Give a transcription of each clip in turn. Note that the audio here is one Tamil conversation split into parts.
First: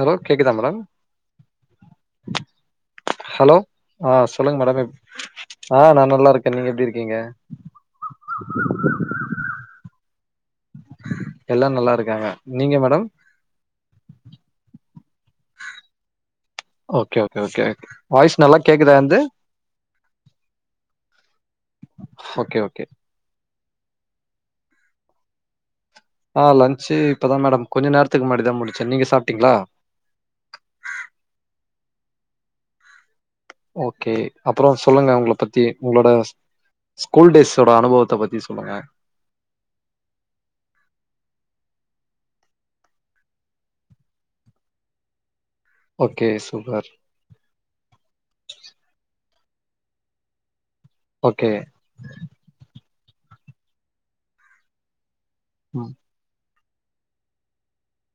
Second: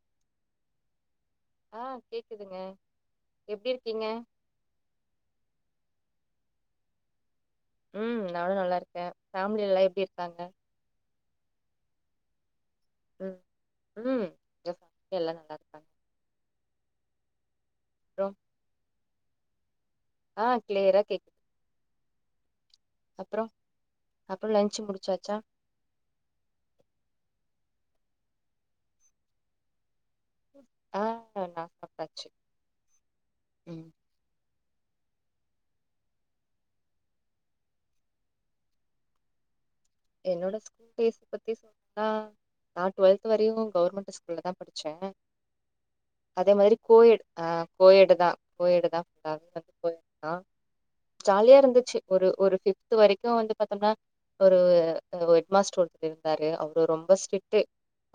ஹலோ கேக்குதா மேடம் ஆங் கேக்குதுங்க ஹலோ எப்டி இருக்கீங்க ஆ சொல்லுங்க மேடம் எப் ஆங் நா நல்லா இருக்கே நீங்க எப்புடி இருக்கீங்க ம் நானு நல்லா இருக்கே ஃபேமிலி எல்லா எப்டி இருக்காங்க எல்லா நல்லா இருக்காங்க நீங்க மேடம் ம் ம் எல்லா நல்லா இருக்காங்க ஓகே ஓகே ஒகே அப்றோ வாய்ஸ் நல்லா கேக்குதா என்து ஆ கிளியர்ரா கேக் ஓகே ஓகே அப்புறோ அப்புறோ லன்ச்சு முடிச்சாச்சா ஆ லன்ச்சு இப்போதா மேடம் கொஞ்ச நேரத்துக்கு முன்னாடி தா முடிச்சன் நீங்க சாப்ட்டீங்ளா ஆ நா சாப்ட்டாச்சு ம் ஓகே அப்பறோ சொல்லுங்க உங்ள பத்தி உங்ளோடஸா ஸ்கூல் டேஸ்ஸோட அனுபவத்த பத்தி சொல்லுங்க என்னோட ஸ் டேஸ் பத்தி சொ னா நா டுவெல்த் வரையு கவ்ர்மெண்ட்டு ஸ்கூல்ல தா படிச்சே ஓகே அதே மாரி சூப்பர் கோயெட் ஆ கோயெடுதா கோயெடுதா [inaudible] ஓகே ஜாலியா இருந்துச்சு ஒரு ஒரு ஃபிப்து வரைக்கு வந்து பாத்தோம்னா ஒருஎ ஒ ஹெட் மாஸ்ட் ம் ஒருத்திவ் தாரு அவ்ரு ரொம்ப ஸ்டிட்டு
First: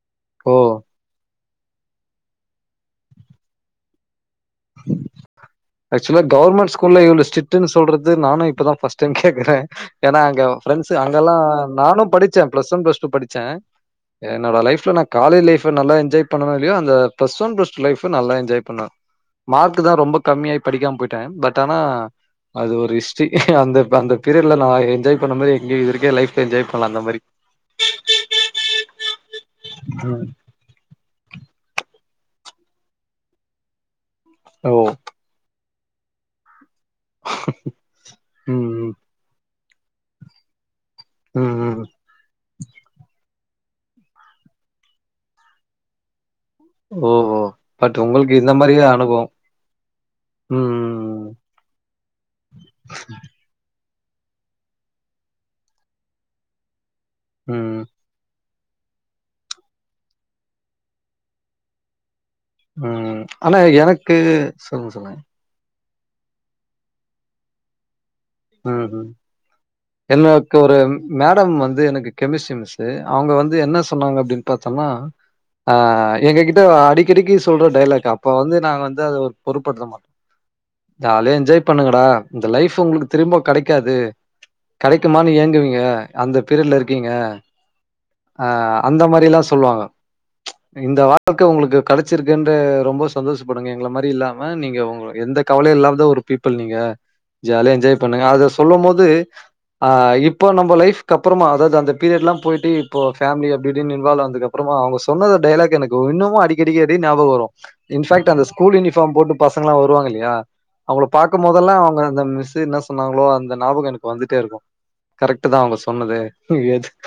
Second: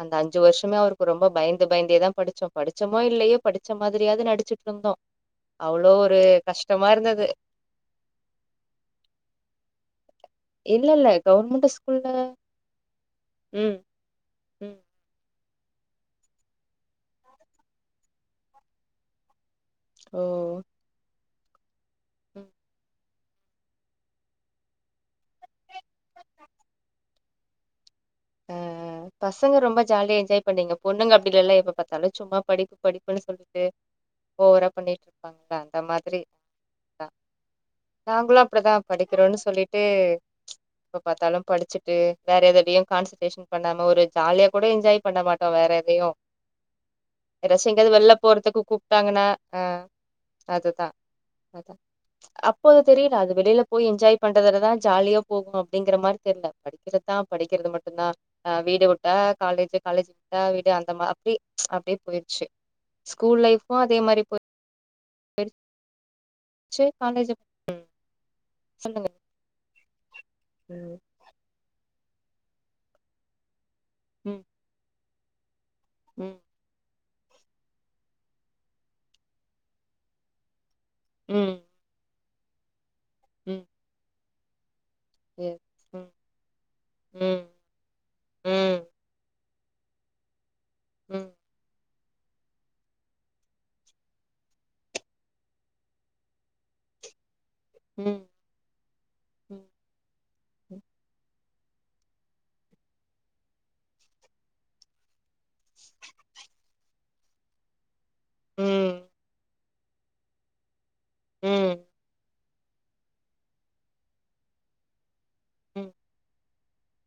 அந்த அஞ்சு ஓ வருஷமே அவ்ர் ரொம்ப பயந்து பயந்தேதா படிச்சோ படிச்சமோ இல்லெயே படிச்ச மாதிரியாது நடிச்சிட்ருந்தோ அவ்ளோ ஒரு கஷ்டமா இருந்தது ட்டுன் சொல்றது நானு இப்பதா ஃபஸ்ட் டைம் கேக்குறே ஏன்னா அங்கவ் இல்ல ஃப்ரெண்ஸு இல்ல அங்கல்லா கவர்மெண்ட் நானு ஸ்கூல்ல படிச்சே ப்ளஸ் வன் ப்ளஸ் டூ படிச்சே ம் என்னோட ம் லைப்ஃல நா காலே லைஃப் பு நல்லா என்ஜாய் பண்னனோ இல்யோ அந்த plus one plus two life நல்லா என்ஜாய் பண்ண மார்க்கு தா ரொம் ஓ கம்மியாய் படிக்காம போய்ட்டே பட் ஆனா ம் அது ஒரு ஹிஸ்ட்ரி அந்தப் அந்த பீரிட்ல நா என்ஜாய் சொன்ன மாரி எங்க இதுருக்கே லைஃப்ல என்ஜாய் பண்லா அந்த மாரி ஆஆ பசங்க ரொம்ப ஜாலியா ம். என்ஜாய் பண்ணிங்கப் பொண்ணுங்க அப்டில்லல்லே எப்ப பாத்தாலு ச்சும்மா படிப்பு படிப்புன்னு சொல்லிட்டு ஓவ்ரா ஓ! பண்ணிட் பாங்க அந்த மாத்ரி நா நாங்களு ம், அப்படிதா ம். படிக்கறோன்னு சொல்லிட்டு எப்ப பாத்தாலும் ம், ம். படிச்சிட்டு வேற எதுலியும் கான்சற்ட்ரேஷன் பண்ணாம ஒரு ஜாலியா கூட என்ஜாய் பண்ண மாட்டோ வேற் எதையு ஓஹோ! ரெஸ்ஸு எங்காது பட் வெள்ல உங்களுக்கு இந்த போறத்துக்கு மாரியே கூப்ட்டாங்கன்னா அனுபவம். அ அதுதா ம், அ பு அப்போ தெரில அது வெளிலப் போய் என்ஜாய் பண்றதுலதா ஜாலியா போகு அப்டிங்கற மாரி தெர்ல படிக்கிறதா ம், படிக்கிற்து ம், மட் நார் அ வீடு வுட்டா காலேஜு காலேஜ் விட்டா வீடு அந்த மா அப்டி அப்ட்யே போய்ர்ச்சு ம் ஆனா எனக்கு சொல்லுங் சொல்லய் தெரி ச்சே காலேஜப் ம் ம் ஹும் எல்லாக்கு ஒரெம் ம் மேடம் வந்து எனக்கு கெமிஸ்ரி மிஸ்ஸு அவ்ங்க வந்து என்ன சொன்னாங்க ம் அப்டின் பாத்தோன்னா ஆ ம் எங்க கிட்ட அடிக்கடிக்கி சொல்ற டைலாக் அப்போ வந்து நா வந்து அது ஒர் பொருப்பர்த்த மா ஜாலியா ம் என்ஜாய் பண்ணுங்கடா இந்த லைஃப் உங்களுக் திரும்ப ம் கடைக்காது கடைக்குமான்னு ஏங்குவீங்க எஸ் ம் அந்த பீரியட்ல இர்க்கீங்க ம் அ ம் அந்த மாரில்லா சொல்வாங்க இந்த ம் வாழ்க்க உங்ளுக்கு கடச்சிருக்குன்ற ரொம்ப சந்தோசப்படுங்க எங்கள மாரி இல்லாம நீங்க உங்ள எந்த கவலையு இல்லாவ்த ஒரு பீப்புள் நீங்க ஜாலியா என்ஜாய் ம் பண்ணுங்க அத சொல்லும் போது ஆ இப் ப்போ ம் நம்ம லைஃப் கப்பறமா அதாவ்து அந்த பீரியட்லா போய்ட்டி இப்போ ஃபேமிலி அப்டிஇப்டின் இன்வால் ஆனாதுக்கப் ப்புறுமா அவ்ங்க சொன்னது டைலாக் எனக்கு உஇன்னமும் அடிக்கடிக்க அதே ஞாபகோ வரு இன்ஃபேக்ட் அந்த ஸ்கூல் ம் யூனிஃபாம் போட்டு பசங்கல்லா வருவாங் இல்லியா அவங்கள பாக்கும்போதெல்லா ம் அவங்க அந்த மிஸ் தி நஸ் சொன்னாங்களோ அந்த நாபக எனக்கு வந்துட்டே இருக்கு கரக்ட்டுதா அவங்க ம் சொன்னதே ஹு எதுக்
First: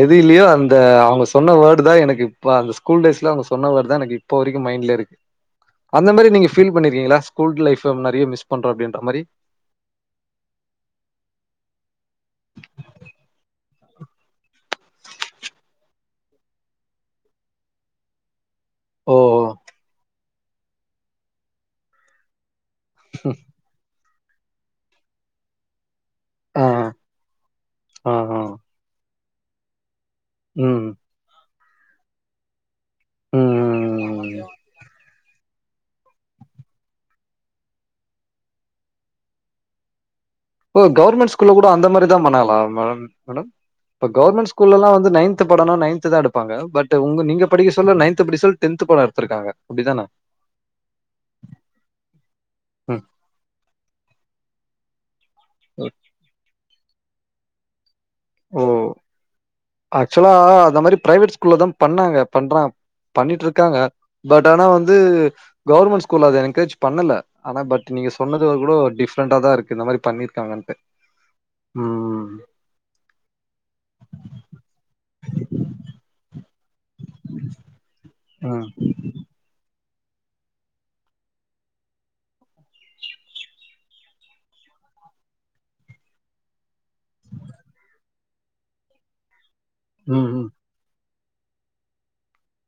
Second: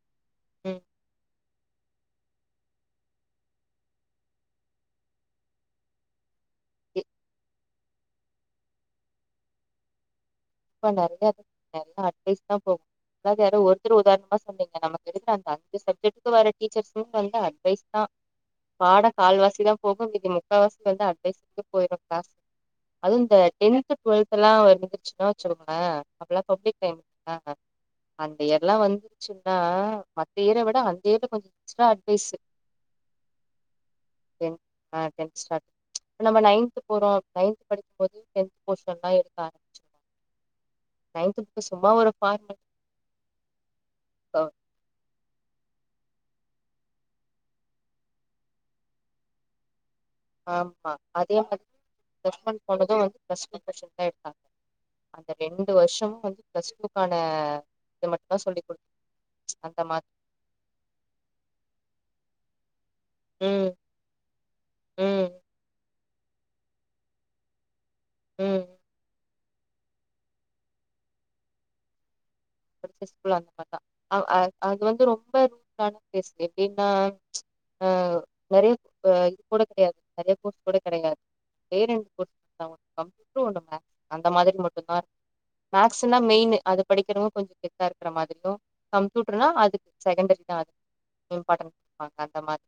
எது இல்யோ அந்த ம் அவ்ங்கஸ் சொன்ன வேடு தா எனக்கு இப்ப அந்த ஸகூல் டேஸ்ல அவ்ங்க சொன்ன வேட் தா எனக்கு இப்போ வரைக்கு மைண்ட்லே இருக் அந்த மாரி நீங்க ஃபீல் பன்னிருக்கீங்களா ஸ்கூல்ட் லைஃப்ஃப நறிய மிஸ் பண்றோ அப்டின்ற மாரி இப்ப நிறைய நல்லா அட்வைஸ் தான் போகும் அதாவது யாரோ ஒருத்தர் உதாரணமா சொன்னீங்க நமக்கு எடுத்த அந்த அஞ்சு சப்ஜெக்ட்க்கும் வர டீச்சர்ஸ் வந்து பண்ண அட்வைஸ் தான் ஓ பாடம் கால்வாசிதான் போகும் மீதி முக்கா வாசி வந்து அட்வைஸுக்கு போயிரும் கிளாசு அதுவும் இந்த டென்து டுவெல்த்தெல்லாம் வந்துருச்சுன்னா வச்சுக்கங்களேன் அப்பலாம் ஆ பப்ளீக் டைம் ஆ அந்த ஆ இயர்லாம் வந்துச்சுன்னா மத்த ம் இயரவிட ம் டேட்டு கொஞ்சம் இருந்துச்சுனா அட்வைஸு ம் ம். டென்த் ஆ டென்த் ஸ்டண்டர்டு இப்ப நம்ம நைன்த்து போறோம் நைன்த்து படிக்கும்போது டென்த்து போஷன்லாம் எடுத்தாங்க ஓ கவர்மெண்ட் ஸ்கூல்ல கூட அந்த சும்மா மாரி ஒரு தான் பண்ணாங்ளா ஃபார்மாலிட்டி மேம் மேடம் அப்ப கவர்மெண்ட் ஸ்கூல்லல்லாம் வந்து நைன்த் பாடம்னா நைன்த்துதான் எடுப்பாங்க பட் உங்க நீங்க படிக்க சொல்ல நைன்து படிக்கச்சில டென்த் பாடம் எடுத்திருக்காங்க அப்டிதான ஆமா அதே மாதிரி ப்ளஸ் ஒன் ம். போனதும் ப்ளஸ் டூ போர்சன் தா எடுத்தாங்க அந்த ரெண்டு வருஷமும் வந்து ப்ளஸ்டூக்கான இத மட்டும் சொல்லி குடுத் அந்த மாத்த இப்பலா அந்த மாதிரி பிரைவேட் ஸ்கூல்ல தான் பண்ணாங்க பண்றா பண்ணிட்டு ம் இருக்காங்க பட் ஆனா வந்து ம் கவர்மெண்ட் ஸ்கூல் அதை எங்க்ரேஜ் பண்ணல ஆனா பட் நீங்க சொன்னதுல ம் கூட டிஃப்ரெண்டா தான் இருக்கு இந்த மாரி பண்ணி கவர்மெண்ட் உம் [unintelligible] ஸ்கூல்ல அந்த மாதிரி தா அது வந்து ரொம்ப ர பீஸ் எப்டினா அ ம். நெறயா டையிரி கூட கிடையாது நிறைய கோர்ஸ் கூட கிடையாது வேற என்ன கோர்ஸ் குடுத்தாங்க கம்யூட்டர் இந்த மேக்ஸ் அந்த மாதிரி மட்டும் தான் மேக்ஸ் தான் மெயினு அது படிக்கிறவங்க கொஞ்சம் கெத்தா இருக்குற மாதிரியும் கம்ப்யூட்டர்னா அதுக்கு ம். செகண்டரி ம். தான் அது இம்பார்டன் குடுப்பாங்க அந்த மாதிரி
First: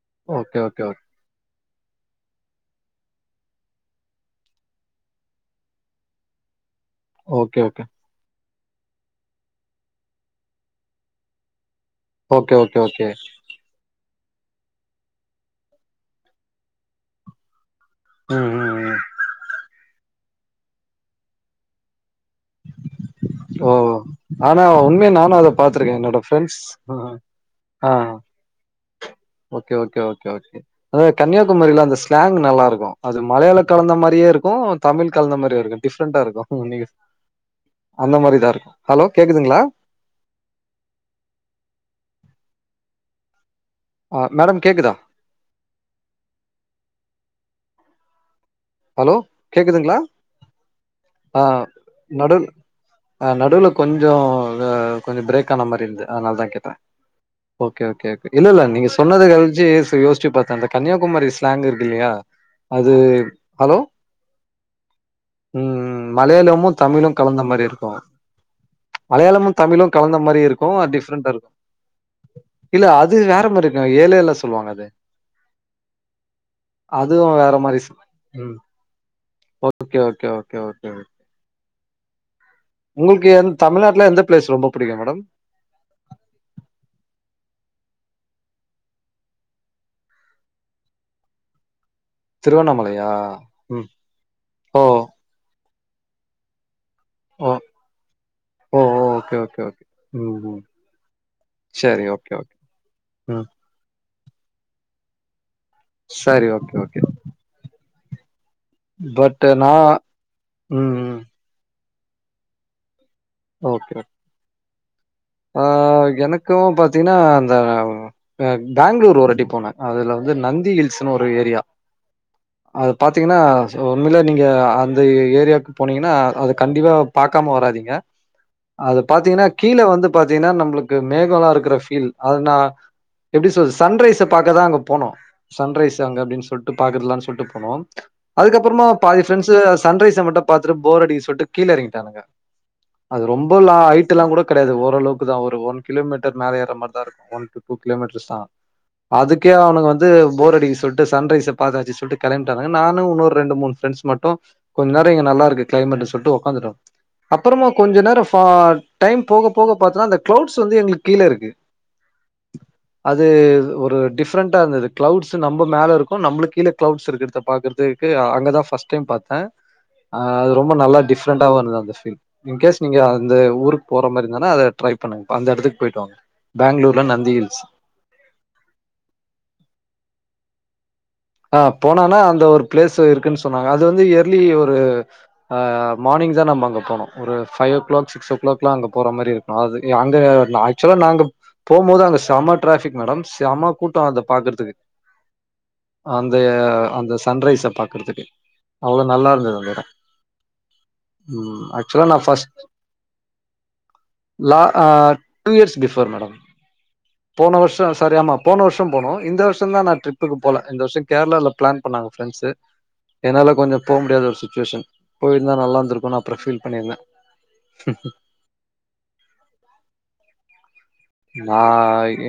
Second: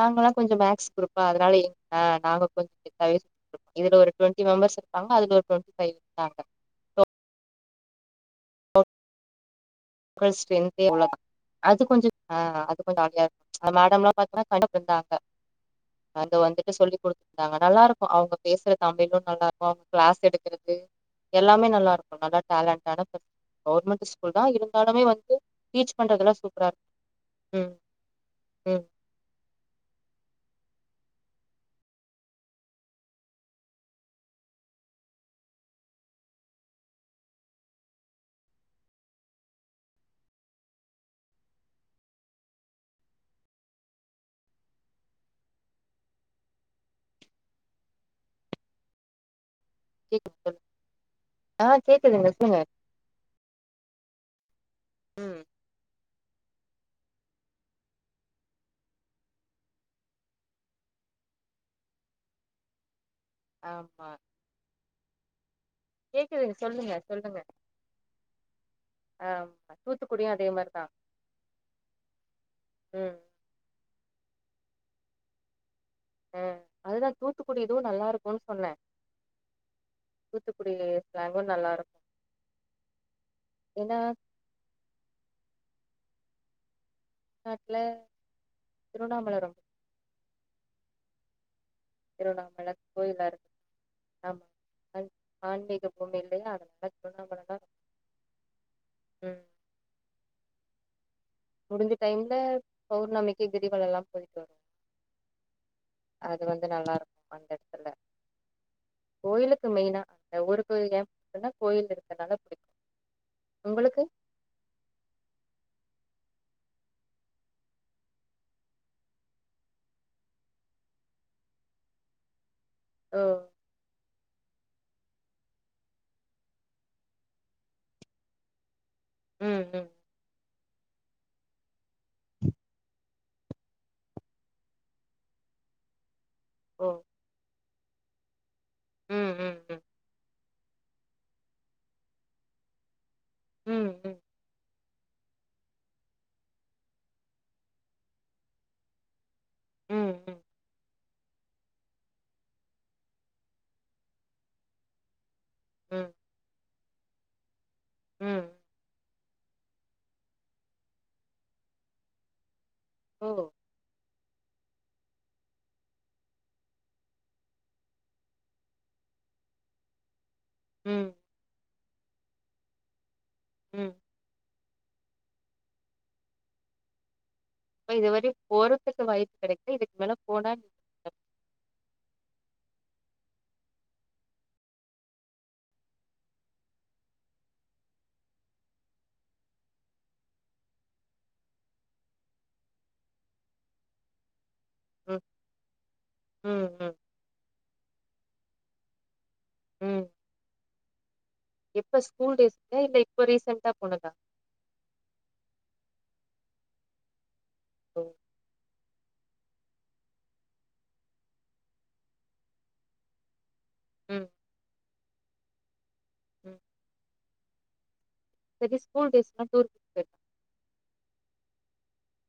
நாங்களாம் ஓகே, கொஞ்சம் ஓகே, மேக்ஸ் ஓகே. குரூப்பு அப்ப அதனால ஆ நாங்க கொஞ்சம் த இதுல ஒரு ட்வென்டி மெம்பர்ஸ் இருப்பாங்க அதுல ஒரு ட்வெண்டி ஃபைவ் இருக்காங்க ஓகே ஓகே [unintelligible] அது கொஞ்சம் ஆ ஓகே, அது ஓகே, கொஞ்சம் ஓகே. அழையா அந்த மேடம் எல்லாம் பாத்தன்னா கண்டு இருந்தாங்க அங்க வந்துட்டு சொல்லி குடுத்துருந்தாங்க நல்லா இருக்கும் அவுங்க ம், பேசுற ம், ம். தமிழும் நல்லா இருக்கும் அவுங்க கிளாஸ் எடுக்குறது எல்லாமே நல்லா இருக்கும் நல்லா டேலண்டான ஓ கவர்மெண்ட் ஸ்கூல் தான் ஆனா இருந்து பாடமே உண்மையா வந்து நானு அத டீச் பாத்திருக்கே என்னோட பண்றதெல்லாம் ஃப்ரெண்ட்ஸ் சூப்பராக இருக்கும் ம் ஆ ம் ஓகே ஓகே ஓகே ஓகே அதாங்க கன்னியாகுமரியில அந்த ஸ்லாங் நல்லா இருக்கும் அது மலையாளம் கலந்த மாதிரியே இருக்கும் தமிழ் கலந்த மாதிரியே இருக்கும் டிஃப்ரண்டா இருக்கும் [inaudible] அந்த மாதிரிதான் இருக்கும் ஹலோ கேக்குதுங்களா ஆ மேடம் கேக்குதா ஹலோ கேக்குதுங்களா கேக்குது சொல்லுங்க. ஆ கேக்குதுங்க நடு சொல்லுங்க ஆ நடுவுல கொஞ்சம் இது கொஞ்சம் ம் பிரேக் ஆன மாதிரி இருந்தது அதனால தான் கேட்டேன் ஓகே ஓகே ஓகே இல்ல இல்ல நீங்க சொன்னத கழிச்சு யோசிச்சு பார்த்த இந்த கன்னியாகுமரி ஸ்லாங் இருக்கு இல்லையா அது ஹலோ ஆமா உம் உம் கேக்குதுங்க மலையாளமும் சொல்லுங்க தமிழும் சொல்லுங்க கலந்த மாதிரி இருக்கும் மலையாளமும் ஆமா தமிழும் கலந்த தூத்துக்குடியும் மாதிரி அதே இருக்கும் மாரிதான் டிஃப்ரெண்டா இருக்கும் இல்ல அது ம் வேற மாதிரிங்க ஏலேல்லா சொல்லுவாங்க அது ம் அதுதா அதுவு வேற தூத்துக்குடி மாரி இதுவு ஸ் நல்லாருக்குன் ம் சொன்னே okay okay okay Thoothukudi okay slang நல்லாருக்கு உங்ளுக்கு எந் தமிழ்நாட்ல எந்த பிளேஸ் ரொம்ப புடிக்கு மேடம் நாட்ல திருவண்ணாமல ரொம்ப திருவண்ணாமல திருவண்ணாமலையா கோயிலாறு ம் ஆமா ஓ ஆ ஆன்மீக பூமி இல்லயா அதனால ஓ திருவண்ணாமலைனா ஓ ஓகே ம் ஓகே ஓகே ம் ம் முடிஞ்ச சரி டைம்ல ஓகே ஓகே பௌர்ணமிக்கு ம் கிரிவலோல்லா போய்ட்டு வருவோ அது சரி வந்து ஓகே ஓகே நல்லாருக்கு அந்த எட்த்துல பட் கோயிலுக்கு நா மெய்னா அந்த ஊருக்கு ம் ஏ ம் போறனா கோயில் இருக்கனால புடிக்கு ஓகே உங்களுக்கு ஆ எனக்கு பாத்தீங்கன்னா அந்த பெங்களூர் ஒரு வாட்டி போனே அதுல வந்து நந்தி ஹில்ஸ்னு ஒரு ஏரியா அது ஓ பாத்திங்கன்னா உண்மையிலே நீங்க அந்த ஏரியாக்கு போனீங்கன்னா அத கண்டிப்பா பாக்காம வராதிங்க அது பாத்தீங்கன்னா ம் கீழ ம் வந்து பாத்தீங்ன்னா நம்ளுக்கு மேகோல்லாருக்குற ஃபீல் அது நா எப்டி சொல்து சன் ரைஸ பாக்க தா அங்க போனோ சன்ரைஸ் அங்க அப்டின் சொல்ட் டு ஓ பாத்துர்லான் சொல்ட்டு போனோ அதுக்கப்றமா பாதி ம் ஃப்ரெண்ட்ஸு ம் ம் சன்ரைஸ மட்டு பாத்துட்டு போர் அடிக்கு சொல்ட்டு கீழ எறங்கிட்டானுங்க அது ரொம்ப லா ம், ம், ஐட்டெல்லா கூட கெடயாது ஓ ரளவுக்கு தா ஒரு ஒன் கிலோமீட்டர் மேல ஏற மார்தாருக்கு ஒன் டூ டூ கிலோமீட்டர்ஸ் தா அதுக்கே அவனுங்க வந்து ம், ம், போரடிக்கிது சொல்ட்டு சன் ரைஸ பாத்தாச்சு சொல்ட்டு கெளம்பிட்டானுங்க நானு உன்னொரு ரெண்டு மூனு ஃப்ரண்ட்ஸ் மட்டு கொஞ்நேரொ இங்க நல்லாரு இங்க கிளைமேட் ம், சொல்ட்டு ஒக்காந்துட்டோ அப்றமா கொஞ்ச நேரோ ஃபா ம். டைம் போக போக பாத்துனா அந்த க்ளௌட்ஸ் வந்து எங்ளுக்கு கீழருக்கு அது ஓ! ஒரு டிஃப்ரென்ட்டாருந்தது க்ளௌட்ஸ்ஸு நம்ப மேலருக்கு நம்ளுக் கீழ க்ளௌட்ஸ் இருக்றத பாக்கற்துக்கு அங்கதா ஃபஸ்ட் டைம் பாத்தே ஆ அது ரொம்ப நல்லா ம், டிஃப்ரென்ட்டாவு இருந்தது அந்த ஃபீல் இன்கேஸ் நீங்க அந்த ஊருக்கு ம். போற மாரி வேணா அத ட்ரை பண்ணுங்பா அந்த எடத்துக் போய்ட்டு வாங்க பெங்ளூர்ல நந்தி ஹில்ஸ் இப்ப இதுவரையு போறதுக்கு வாய்ப்புக் கெடைக்ல இதுக்கு மேல போனா நீங்க ஆ போனானா அந்த ஒரு பிளேஸ் இருக்குன் சொன்னாங்க அது வந்து எர்லி ஒரு ஆ மார்னிங்ஸ்ஸா தா நம்ம அங்க போனு ஒரு ஃபைவ் ஓ க்ளாக்ஸ் சிக்ஸ் ஓ கிளாக்லா அங்க போற மாரி இருக்கு அது அங்க ஆக்சுவ்லா நாங்க போம்போது அங்க செம்ம டிராஃபிக் மேடம் செம்ம கூட்டோ அத பாக்கற்துக்கு ம் அந்த ம், ம், அந்த சன் ரைஸ பாக்கற்துக்கு அவ்ளோ நல்லா இருந்தது ம். ம் எப்ப ஆக்சுவலா நா ஸ்கூல் ஃபஸ்ட் டேஸ்லயா இல்ல இப்ப ரீசென்ட்டா போனதா லா ஆ டூ இயர்ஸ் பிஃபோர் மேடம் போன வர்ஷோ ஓ! சாரி ஆமா போன வர்ஷோ போனோ இந்த வர்ஷோ தா நா ட்ரிப்புக்கு போல இந்த வர்ஷோ கேர்ளால பிளான் பண்ணாங்க ஃப்ரெண்ட்ஸு என்னால கொஞ்சோ போ முடியாத ம், ஒரு சுச்வேஷன் போய்ருந்தா நல்லாருந்துருக்குன் அப்றோ ம். ஃபீல் பண்ணிருந்தே ம்ஹ் செரி ஸ்கூல் டேஸ் டூர் நா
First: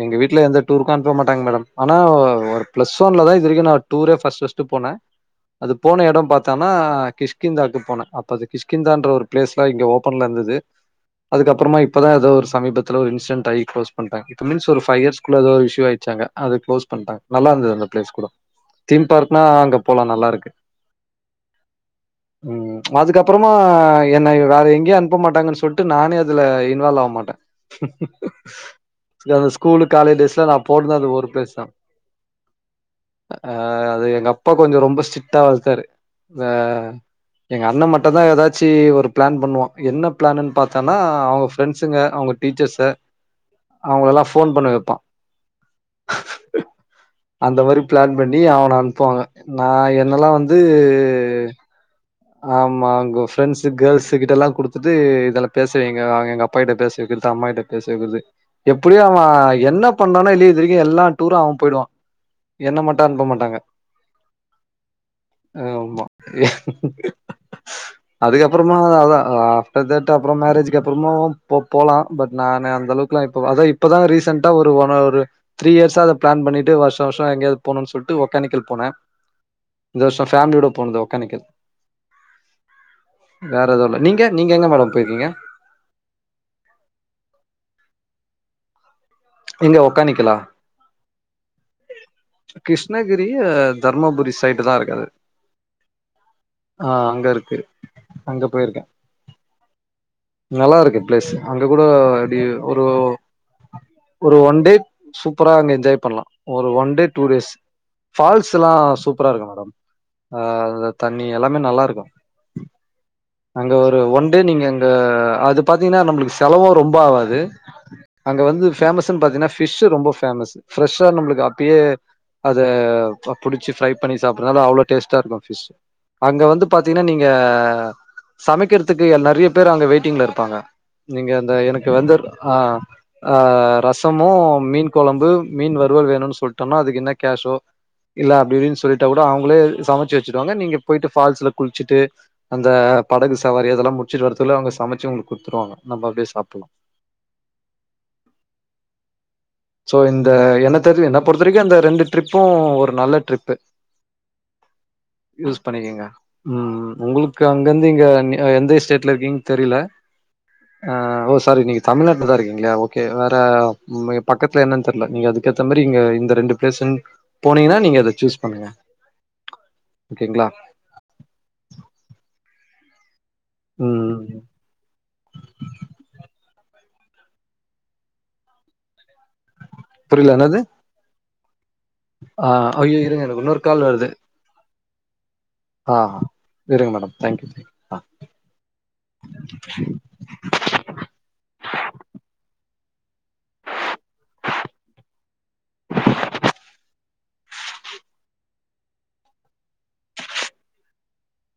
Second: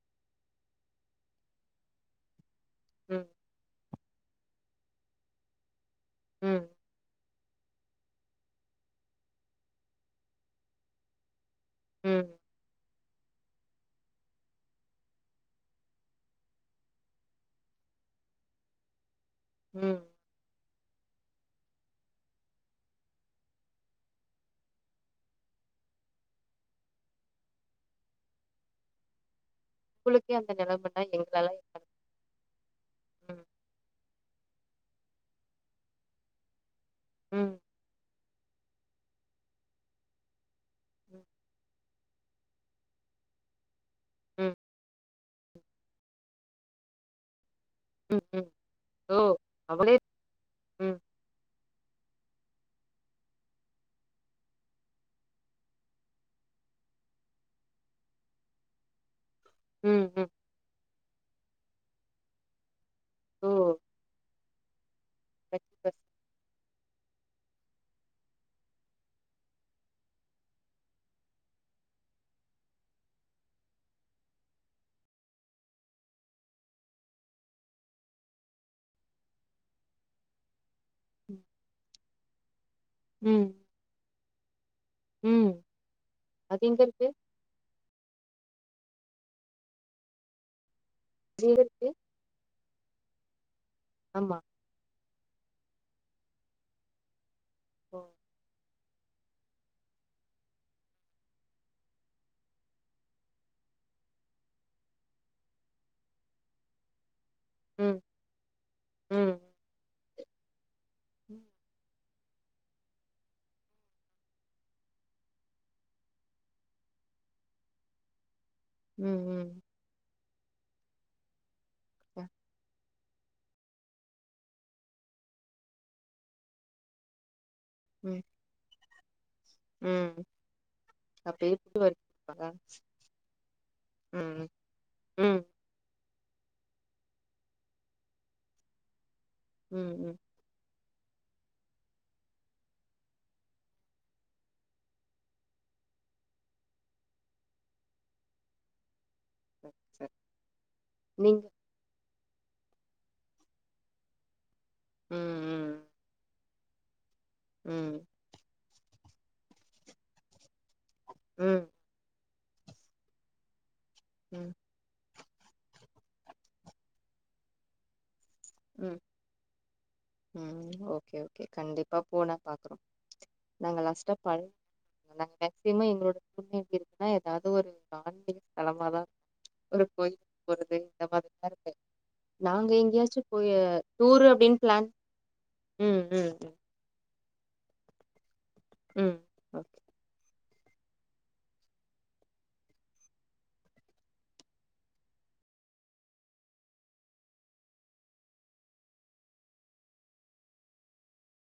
எங்க வீட்ல எந்த டூ ருக்கு அனுப்ப மாட்டாங்க மேடம் ஆனா ஒரு பிளஸ் ஒன்ல ம், தா இது வரைக்கு நா டூ ரே ஃபஸ்ட் ஃபஸ்ட்டு போனே அது போன எடோ ம், பாத்தனா கிஷ் கிந்தாக்கு போனே அப்ப அது கிஷ்கிந்தான்ற ஒரு பிளேஸ் தா இங்க ஓப்பன்லருந்தது அதுக்கப்றமா இப்பதா எதோ ம், ஒரு சமீபத்துல ஒரு இன்ஸ்ஸிடன்ட் ஆயி க்ளோஸ் பண்டாங்க இட் மீன்ஸ் ஒரு பைவ் இயர்ஸ்குள்ள ஏதோ ஒரு இஷு ஆயிடுச்சு அங்க அத க்ளோஸ் பண்டாங்க நல்லா இருந்தது அந்த ப்ளேஸ் கூடோ தீம் பார்க்னா அங்க ம். போலா நல்லா இருக்கு ம் அதுக்கப்றமா என்ன வேற எங்கயு அனுப்ப மாட்டாங்கன் சொல்டு நானே இதுல இன்வால்வ் ஆவ மாட்டே அந்த ஸ்கூலு காலேஜ் உங்களுக்கே டேஸ்ல அந்த நா போனது நிலைமைன்னா அந்த ஒரு எங்களால பிளேஸ் தா இருக்காது. ம், ஆ அது எங்க அப்பா கொஞ்சோ ரொம்ப ஸ்ட்ரிட்டா வளத்தாரு ஆ ம், எங்க அண்ண மட்டுதா எதாச்சி ஒரு பிளான் பண்ணுவா என்ன பிளான்னு பாத்தன்னா ம், அவூங்க ஃப்ரெண்ட்ஸ் ஃப்ரெண்ட்ஸ்ங்க அவுங்க டீச்சர்ஸ அவுங்களல்லா ஃபோன் ம், பண்ண வெப்பா அந்த மாரி பிளான் ம், பண்ணி ம். அவன ஓ! அனுப்புவாங்க நா அவளே என்னல்லா வந்து ம், ஆமாங்கோ ஃப்ரெண்ட்ஸ் கேள்ஸூ கிட்டல்லா குடுத்துட்டு இதல்ல பேச வெயிங்க அவுங்க எங்க அப்பா கிட்ட பேச வெக்கிறது அம்மா கிட்ட பேச வெக்கிறது எப்டியு அவே என்ன ம், ம். பண்றானோ இல்லையே இதுவரைக்கு எல்லா டூரு அவ போயிடுவா என்ன மாட்டு அனுப்ப மாட்டாங்க ஓ! ஆமா அதுக்கப்பறமா அதா ஆப்டர் தட் அப்றோ மேரேஜிக்கு அப்புறமாவு போ போலா பட் நானு அந்த அளவுக் இப்பல்ல இப்ப அத இப்பதா ரீசண்டா ஒரு ஓன்னவரு த்ரீ இயர்ஸா அத பிளான் பண்ணிட்டு வர்ஷா வர்ஷோ எங்கயாது போணுன்னு சொல்டு ஒகேனக்கல் போன இந்த வருஷோ ஃபேமிலியோட போனது ம், ஒக்கேனக்கல் ம், வேற எதுவு இல்ல நீங்க நீங்க எங்க மேடம் போயிருக்கீங்க ம் அது எங்க இருக்கு எங்க ஒக்கானிக்கலா அது எங்க இருக்கு கிருஷ்ணகிரிய தருமபுரி ஆமா. சைட்டு தா இருக்கு அது ஆ அங்க இருக்கு அங்க போயிருக்கே நல்லா இருக்கு பிளேஸ்சு அங்க கூடோ அப்டி ஒரு ஒரு ஒன் டே சூப்பரா அங்க என்ஜாய் பண்லா ஒரு ஒன் டே டூ டேஸ் ம் ஃபால்ஸ்லா சூப்பரா ம் இருக்கு மேடம் ஆ அந்த தண்ணி ம் எல்லாமே நல்லா இருக்கும் [inaudible] அங்க ஒரு ஒன் டே நீங்க அங்க அது பாத்தீங்னா நம்பளுக்கு செலவு ரொம்ப ஆவாது அங்க வந்து ஃபேமஸ்சுன்னு பாத்தீங்கன்னா ம் ஃபிஷ்ஷு ரொம்ப ஃபேமஸ்சு ஃப்ரெஷ்ஷா நம்பளுக் அப்டியே அ அத புடிச்சி ஃப்ரை பண்ணி சாப்பட்றனால அவ்ளோ டேஸ்ட்டா இருக்கு ஃபிஷ் அங்கே வந்து பாத்தீங்கன்னா நீங்க ம் சமைக்கிறதுக்கு நெறைய பேர் அங்க ம் வெயிட்டிங்ல இருப்பாங்க நீங்க அப்ப அந்த எப்டி எனக்கு வரு வந்தர் ஆ ஆ ரசமு ம் மீன் கொழம்பு ம் மீன் வறுவல் வேணு சொல்டோனா அதுக் என்ன கேஷ்ஷோ இல்ல அப்டி இப்டின் சொல்டா கூடோ அவுங்களே ம் சமச்சு வெச் ம் வேச்சிடுவாங்க நீங்க போயிட்டு ஃபால்ஸ்ல குளிச்சிட்டு அந்த படகு சவாரி அதெல்லா முடிச்சுட்டு வரத்துகுள்ள அவுங்க சமைச்சு உங்ளுக் குடுத்துருவாங்க நம்ப அப்டியே சாப்புட்லா சரி சோ சரி இந்த என்ன தெரி என்ன பொறுத்த நீங்க வரைக்கு அந்த ரெண்டு ட்ரிப்பு ஒரு நல்ல ட்ரிப்பு ம் யூஸ் ம் பண்ணிக்கீங்க ம் உங்களுக்கு அங்கருந் ம் இங்க எந்த ஸ்டேட்ல இருக்கீங் தெரில ஆ ஓ சாரி ம் நீங்க தமிழ்நாட்டுல தா இருக்கீங்ளயா ஓகே வேற ம் மய பக்கத்துல என்னன்னு தெர்ல நீங்க அதுக்கேத்த மாரி நீங்க இந்த ரெண்டு பிளேஸ்சுன் போனீங்கன்னா நீங்க இத சூஸ் பண்ணுங்க ம் ஓகேங்களா ம் ஓகே ஓகே கண்டிப்பா போனா பாக்குறோ நாங்க லாஸ்டா ம் பண் நா மேக்சிம் எங்களோட சுத்தி எப்டி இருக்குன்னா எதாது ஒரு பாண்டிங் அளவாதா இருக்கு ஒரு கோயில்க் புரில என்னது போறது இந்த மாறிதா இருப்பே ஆ ஐயோ இருங்க எனக்கு இன்னொரு கால் வருது டூரு அப்டின்னு பிளான் ஆ ம் ம் செரிங்க மேடம் தேங்க்யூ ஆ ம் ம்